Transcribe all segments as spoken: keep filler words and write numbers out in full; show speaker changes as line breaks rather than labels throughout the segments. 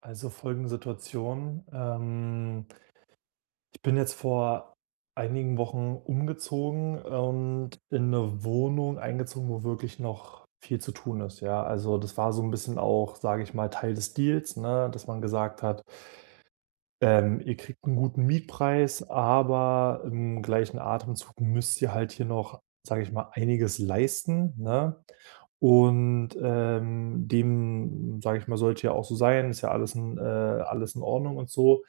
Also folgende Situation. Ähm, ich bin jetzt vor einigen Wochen umgezogen und in eine Wohnung eingezogen, wo wirklich noch viel zu tun ist. Ja, also das war so ein bisschen auch, sage ich mal, Teil des Deals, ne, dass man gesagt hat, ähm, ihr kriegt einen guten Mietpreis, aber im gleichen Atemzug müsst ihr halt hier noch, sage ich mal, einiges leisten, ne? Und, ähm, dem, sage ich mal, sollte ja auch so sein, ist ja alles in äh, alles in Ordnung und so.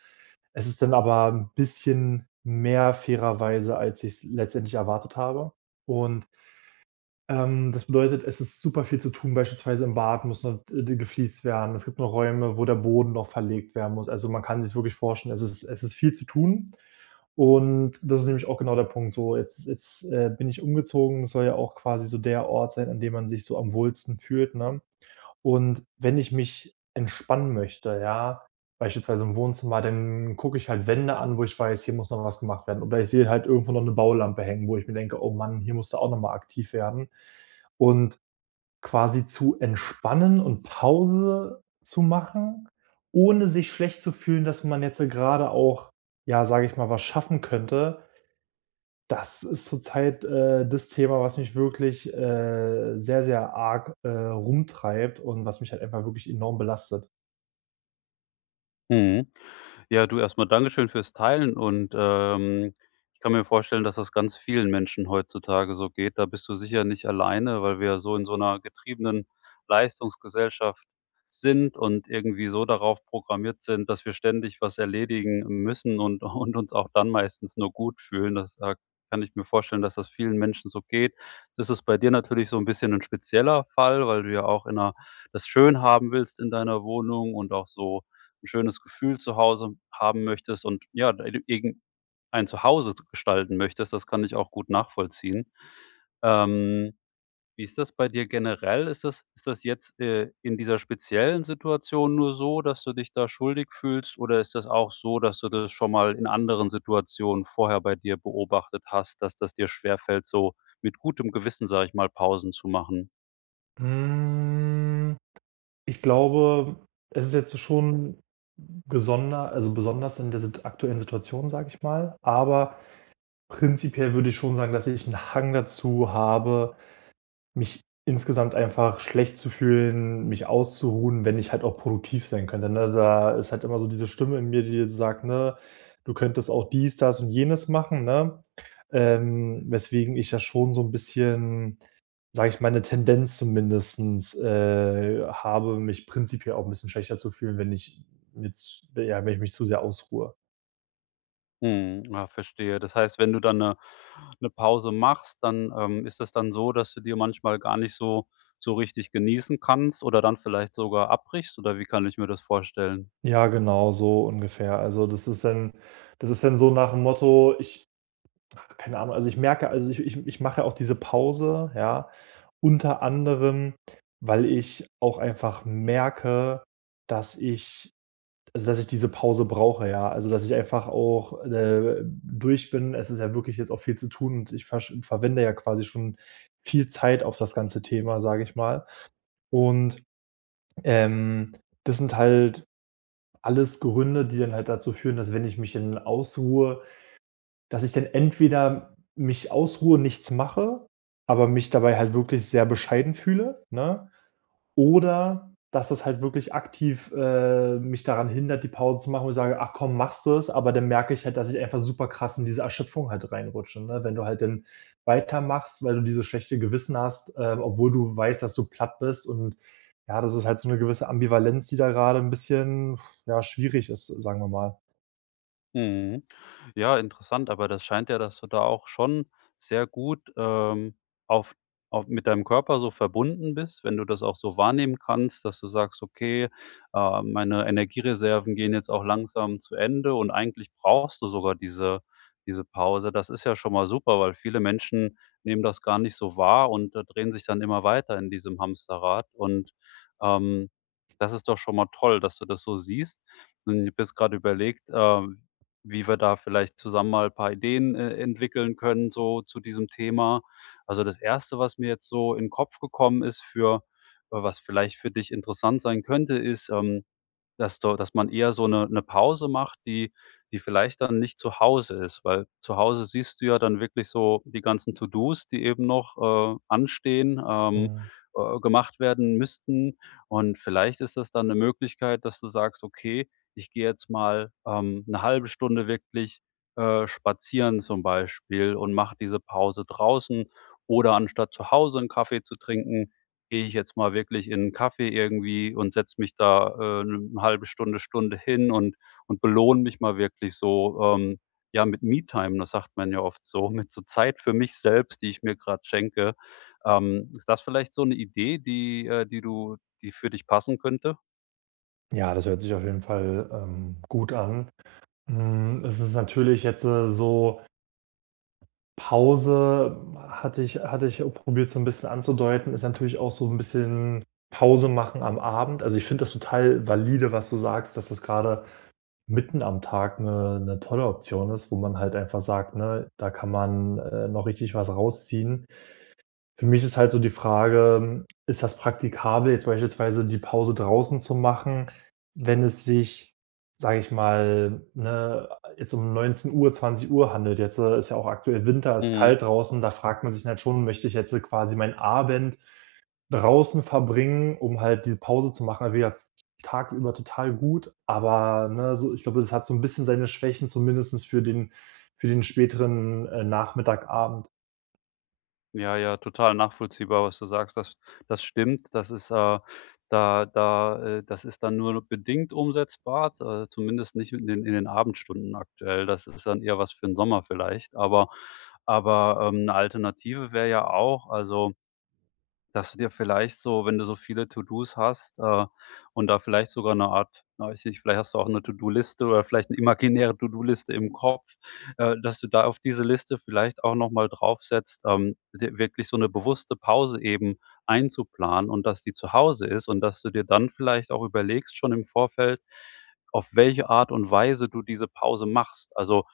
Es ist dann aber ein bisschen mehr fairerweise, als ich's letztendlich erwartet habe. Und ähm, das bedeutet, es ist super viel zu tun. Beispielsweise im Bad muss noch, äh, die gefliest werden. Es gibt noch Räume, wo der Boden noch verlegt werden muss. Also, man kann sich wirklich vorstellen, es ist es ist viel zu tun. Und das ist nämlich auch genau der Punkt so. Jetzt jetzt, äh, bin ich umgezogen. Das soll ja auch quasi so der Ort sein, an dem man sich so am wohlsten fühlt, ne? Und wenn ich mich entspannen möchte, ja, beispielsweise im Wohnzimmer, dann gucke ich halt Wände an, wo ich weiß, hier muss noch was gemacht werden. Oder ich sehe halt irgendwo noch eine Baulampe hängen, wo ich mir denke: „Oh Mann, hier musst du auch noch mal aktiv werden." Und quasi zu entspannen und Pause zu machen, ohne sich schlecht zu fühlen, dass man jetzt gerade auch, ja, sage ich mal, was schaffen könnte, das ist zurzeit, äh, das Thema, was mich wirklich, äh, sehr, sehr arg, äh, rumtreibt und was mich halt einfach wirklich enorm belastet.
Mhm. Ja, du erstmal Dankeschön fürs Teilen und, ähm, ich kann mir vorstellen, dass das ganz vielen Menschen heutzutage so geht. Da bist du sicher nicht alleine, weil wir so in so einer getriebenen Leistungsgesellschaft sind und irgendwie so darauf programmiert sind, dass wir ständig was erledigen müssen und und uns auch dann meistens nur gut fühlen. Das, äh, kann ich mir vorstellen, dass das vielen Menschen so geht. Das ist bei dir natürlich so ein bisschen ein spezieller Fall, weil du ja auch in 'ner das schön haben willst in deiner Wohnung und auch so ein schönes Gefühl zu Hause haben möchtest und ja, dein irgend ein Zuhause zu gestalten möchtest. Das kann ich auch gut nachvollziehen. Ähm, Wie ist das bei dir generell? Ist das ist das jetzt, äh, in dieser speziellen Situation nur so, dass du dich da schuldig fühlst oder ist das auch so, dass du das schon mal in anderen Situationen vorher bei dir beobachtet hast, dass das dir schwerfällt, so mit gutem Gewissen, sage ich mal, Pausen zu machen?
Hm, ich glaube, es ist jetzt schon gesonder also, besonders in der sit aktuellen Situation, sage ich mal, aber prinzipiell würde ich schon sagen, dass ich einen Hang dazu habe, mich insgesamt einfach schlecht zu fühlen, mich auszuruhen, wenn ich halt auch produktiv sein könnte, ne? Da ist halt immer so diese Stimme in mir, die sagt, ne: „Du könntest auch dies, das und jenes machen", ne? Ähm, weswegen ich ja schon so ein bisschen, sage ich mal, eine Tendenz zumindestens, äh, habe, mich prinzipiell auch ein bisschen schlechter zu fühlen, wenn ich jetzt ja, wenn ich mich zu sehr ausruhe.
Mhm, ja, verstehe. Das heißt, wenn du dann eine 'ne Pause machst, dann, ähm, ist es dann so, dass du dir manchmal gar nicht so so richtig genießen kannst oder dann vielleicht sogar abbrichst oder wie kann ich mir das vorstellen?
Ja, genau, so ungefähr. Also, das ist dann das ist dann so nach dem Motto, ich keine Ahnung, also ich merke, also ich ich ich mache auch diese Pause, ja, unter anderem, weil ich auch einfach merke, dass ich also, dass ich diese Pause brauche, ja. Also, dass ich einfach auch, äh, durch bin. Es ist ja wirklich jetzt auch viel zu tun und ich versch verwende ja quasi schon viel Zeit auf das ganze Thema, sage ich mal. Und, ähm, das sind halt alles Gründe, die dann halt dazu führen, dass, wenn ich mich in ausruhe, dass ich dann entweder mich ausruhe, nichts mache, aber mich dabei halt wirklich sehr bescheiden fühle, ne? Oder dass das halt wirklich aktiv äh, mich daran hindert, die Pause zu machen, und ich sage, ach komm, machst du es, aber dann merke ich halt, dass ich einfach super krass in diese Erschöpfung halt reinrutsche, ne? Wenn du halt dann weitermachst, weil du dieses schlechte Gewissen hast, äh, obwohl du weißt, dass du platt bist, und ja, das ist halt so eine gewisse Ambivalenz, die da gerade ein bisschen, ja, schwierig ist, sagen wir mal.
Mhm. Ja, interessant, aber das scheint ja, dass du da auch schon sehr gut, ähm, auf auf mit deinem Körper so verbunden bist, wenn du das auch so wahrnehmen kannst, dass du sagst: „Okay, äh, meine Energiereserven gehen jetzt auch langsam zu Ende und eigentlich brauchst du sogar diese diese Pause.“ Das ist ja schon mal super, weil viele Menschen nehmen das gar nicht so wahr und, äh, drehen sich dann immer weiter in diesem Hamsterrad und, ähm, das ist doch schon mal toll, dass du das so siehst. Und ich habe jetzt grade überlegt, äh wie wir da vielleicht zusammen mal ein paar Ideen, äh, entwickeln können so zu diesem Thema. Also, das erste, was mir jetzt so in den Kopf gekommen ist für äh, was vielleicht für dich interessant sein könnte, ist, ähm dass du dass man eher so eine 'ne Pause macht, die die vielleicht dann nicht zu Hause ist, weil zu Hause siehst du ja dann wirklich so die ganzen To-dos, die eben noch, äh, anstehen, ähm,
Mhm.
äh, gemacht werden müssten. Und vielleicht ist das dann eine Möglichkeit, dass du sagst: „Okay, ich gehe jetzt mal, ähm, 'ne eine Stunde wirklich, äh, spazieren zum Beispiel und mache diese Pause draußen oder anstatt zu Hause einen Kaffee zu trinken, gehe ich jetzt mal wirklich in 'n Kaffee irgendwie und setze mich da, äh, 'ne halbe Stunde, Stunde hin und und belohne mich mal wirklich so, ähm, ja, mit Me-Time, das sagt man ja oft so, mit so Zeit für mich selbst, die ich mir grad schenke. Ähm, ist das vielleicht so 'ne Idee, die äh, die du die für dich passen könnte?“
Ja, das hört sich auf jeden Fall, ähm, gut an. Hm, es ist natürlich jetzt, äh, so Pause, hatte ich hatte ich probiert, so ein bisschen anzudeuten, ist natürlich auch so ein bisschen Pause machen am Abend. Also, ich finde das total valide, was du sagst, dass das gerade mitten am Tag eine eine tolle Option ist, wo man halt einfach sagt, ne, da kann man, äh, noch richtig was rausziehen. Für mich ist halt so die Frage, ist das praktikabel, jetzt beispielsweise die Pause draußen zu machen, wenn es sich, sage ich mal, ne, jetzt um 19:00 Uhr handelt. Jetzt, äh, ist ja auch aktuell Winter, ist
Mhm.
kalt draußen, da fragt man sich halt schon, möchte ich jetzt äh, quasi meinen Abend draußen verbringen, um halt diese Pause zu machen. Also, wie gesagt, tagsüber total gut, aber, ne, so, ich glaube, das hat so ein bisschen seine Schwächen, zumindest für den für den späteren, äh, Nachmittag, Abend.
Ja, ja, total nachvollziehbar, was du sagst. Das das stimmt. Das ist, äh da da äh, das ist dann nur bedingt umsetzbar, z- äh, zumindest nicht in den in den Abendstunden aktuell. Das ist dann eher was für den Sommer vielleicht, aber aber, ähm, 'ne Alternative wäre ja auch, also dass du dir vielleicht so, wenn du so viele To-dos hast, äh, und da vielleicht sogar eine Art na, weiß nicht, vielleicht hast du auch eine To-do-Liste oder vielleicht eine imaginäre To-do-Liste im Kopf, äh, dass du da auf diese Liste vielleicht auch noch mal draufsetzt, ähm, dir wirklich so eine bewusste Pause eben einzuplanen und dass die zu Hause ist und dass du dir dann vielleicht auch überlegst schon im Vorfeld, auf welche Art und Weise du diese Pause machst. Also,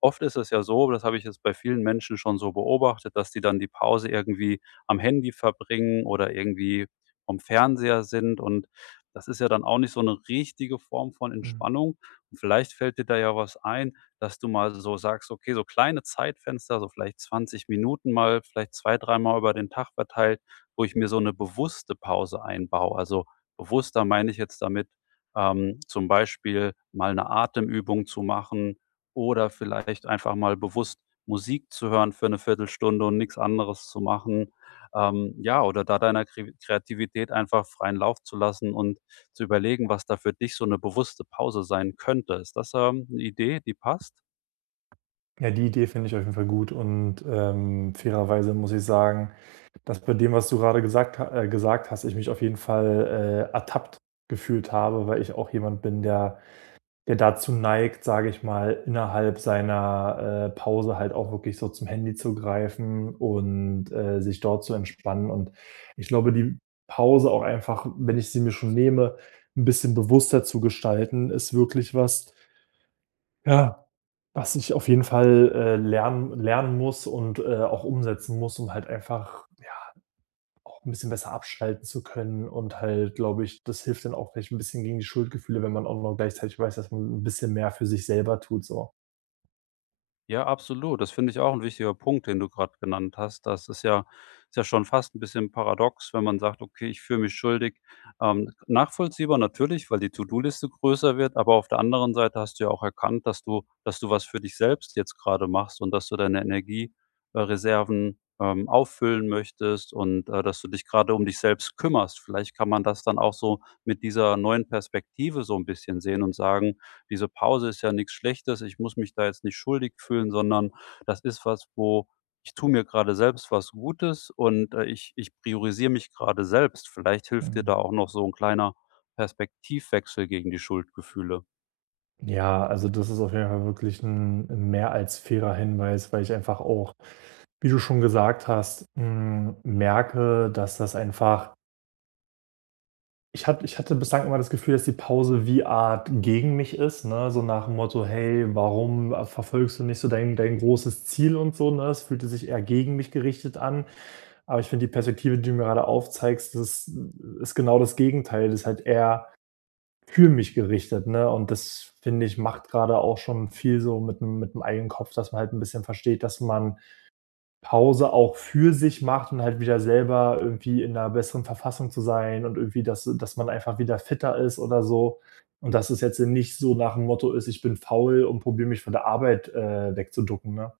oft ist es ja so, das habe ich jetzt bei vielen Menschen schon so beobachtet, dass die dann die Pause irgendwie am Handy verbringen oder irgendwie vorm Fernseher sind. Und das ist ja dann auch nicht so eine richtige Form von Entspannung. Und vielleicht fällt dir da ja was ein, dass du mal so sagst: „Okay, so kleine Zeitfenster, so vielleicht zwanzig Minuten mal, vielleicht zwei dreimal über den Tag verteilt, wo ich mir so eine bewusste Pause einbaue.“ Also, bewusster meine ich jetzt damit, ähm, zum Beispiel mal eine Atemübung zu machen oder vielleicht einfach mal bewusst Musik zu hören für eine Viertelstunde und nichts anderes zu machen, ähm, ja, oder da deiner Kre Kreativität einfach freien Lauf zu lassen und zu überlegen, was da für dich so eine bewusste Pause sein könnte. Ist das, ähm, eine Idee, die passt?
Ja, die Idee finde ich auf jeden Fall gut, und, ähm, fairerweise muss ich sagen, dass bei dem, was du gerade gesagt ha äh, gesagt hast, ich mich auf jeden Fall, äh, ertappt gefühlt habe, weil ich auch jemand bin, der der dazu neigt, sage ich mal, innerhalb seiner, äh, Pause halt auch wirklich so zum Handy zu greifen und, äh, sich dort zu entspannen. Und ich glaube, die Pause auch einfach, wenn ich sie mir schon nehme, ein bisschen bewusster zu gestalten, ist wirklich was, ja, was ich auf jeden Fall, äh, lernen lernen muss und, äh, auch umsetzen muss, um halt einfach, ja, auch ein bisschen besser abschalten zu können, und halt, glaube ich, das hilft dann auch vielleicht ein bisschen gegen die Schuldgefühle, wenn man auch noch gleichzeitig weiß, dass man ein bisschen mehr für sich selber tut so.
Ja, absolut. Das finde ich auch ein wichtiger Punkt, den du gerade genannt hast. Das ist ja ist ja schon fast ein bisschen paradox, wenn man sagt: „Okay, ich fühle mich schuldig.“ Ähm, nachvollziehbar natürlich, weil die To-do-Liste größer wird, aber auf der anderen Seite hast du ja auch erkannt, dass du dass du was für dich selbst jetzt gerade machst und dass du deine Energiereserven äh, Reserven, ähm, auffüllen möchtest und, äh, dass du dich gerade um dich selbst kümmerst. Vielleicht kann man das dann auch so mit dieser neuen Perspektive so ein bisschen sehen und sagen: Diese Pause ist ja nichts Schlechtes. Ich muss mich da jetzt nicht schuldig fühlen, sondern das ist was, wo ich tue mir gerade selbst was Gutes und, äh, ich ich priorisiere mich gerade selbst. Vielleicht hilft dir
Mhm.
da auch noch so ein kleiner Perspektivwechsel gegen die Schuldgefühle.
Ja, also das ist auf jeden Fall wirklich ein 'n mehr als fairer Hinweis, weil ich einfach auch, wie du schon gesagt hast, hm, merke, dass das einfach. Ich hatte ich hatte bislang immer das Gefühl, dass die Pause wie Art gegen mich ist, ne? So nach dem Motto: „Hey, warum, äh, verfolgst du nicht so dein dein großes Ziel und so", ne? Es fühlte sich eher gegen mich gerichtet an. Aber ich finde die Perspektive, die du mir gerade aufzeigst, das, äh, ist genau das Gegenteil. Das ist halt eher für mich gerichtet, ne? Und das, finde ich, macht gerade auch schon viel so mit 'nem mit 'm eigenen Kopf, dass man halt ein bisschen versteht, dass man Pause auch für sich macht und halt wieder selber irgendwie in 'ner besseren Verfassung zu sein, und irgendwie, dass dass man einfach wieder fitter ist oder so. Und dass es jetzt nicht so nach dem Motto ist: „Ich bin faul und probiere mich von der Arbeit, äh, wegzuducken", ne?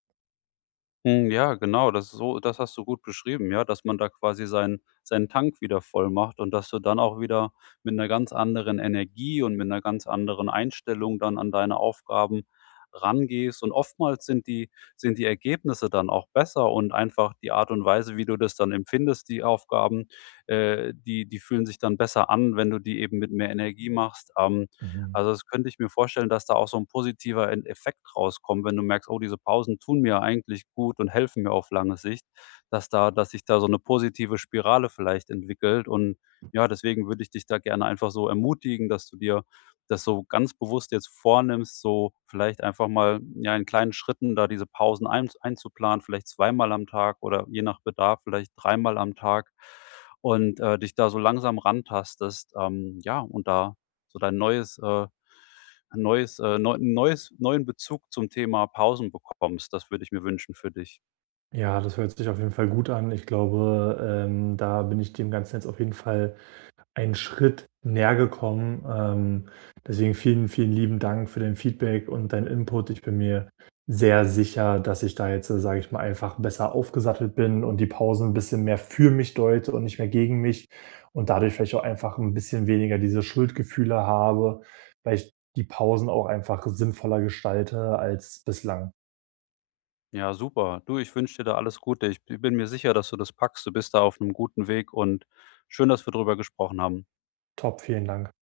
Hm, ja, genau, das ist so, das hast du gut beschrieben, ja, dass man da quasi seinen seinen Tank wieder voll macht und dass du dann auch wieder mit einer ganz anderen Energie und mit einer ganz anderen Einstellung dann an deine Aufgaben rangehst. Und oftmals sind die sind die Ergebnisse dann auch besser und einfach die Art und Weise, wie du das dann empfindest, die Aufgaben, äh, die die fühlen sich dann besser an, wenn du die eben mit mehr Energie machst. Ähm
Mhm.
also, das könnte ich mir vorstellen, dass da auch so ein positiver En Effekt rauskommt, wenn du merkst: „Oh, diese Pausen tun mir eigentlich gut und helfen mir auf lange Sicht“, dass da, dass sich da so eine positive Spirale vielleicht entwickelt und ja, deswegen würde ich dich da gerne einfach so ermutigen, dass du dir das so ganz bewusst jetzt vornimmst, so vielleicht einfach mal, ja, in kleinen Schritten da diese Pausen einz einzuplanen, vielleicht zweimal am Tag oder je nach Bedarf vielleicht dreimal am Tag und, äh, dich da so langsam rantastest, ähm, ja, und da so dein neues, äh neues, äh neu neues neuen Bezug zum Thema Pausen bekommst. Das würde ich mir wünschen für dich.
Ja, das hört sich auf jeden Fall gut an. Ich glaube, ähm, da bin ich dem Ganzen jetzt auf jeden Fall einen Schritt näher gekommen. Ähm, deswegen vielen, vielen lieben Dank für dein Feedback und deinen Input. Ich bin mir sehr sicher, dass ich da jetzt, äh, sage ich mal, einfach besser aufgesattelt bin und die Pausen ein bisschen mehr für mich deute und nicht mehr gegen mich, und dadurch vielleicht auch einfach ein bisschen weniger diese Schuldgefühle habe, weil ich die Pausen auch einfach sinnvoller gestalte als bislang.
Ja, super. Du, ich wünsche dir da alles Gute. Ich bin mir sicher, dass du das packst. Du bist da auf einem guten Weg und schön, dass wir drüber gesprochen haben.
Top, vielen Dank.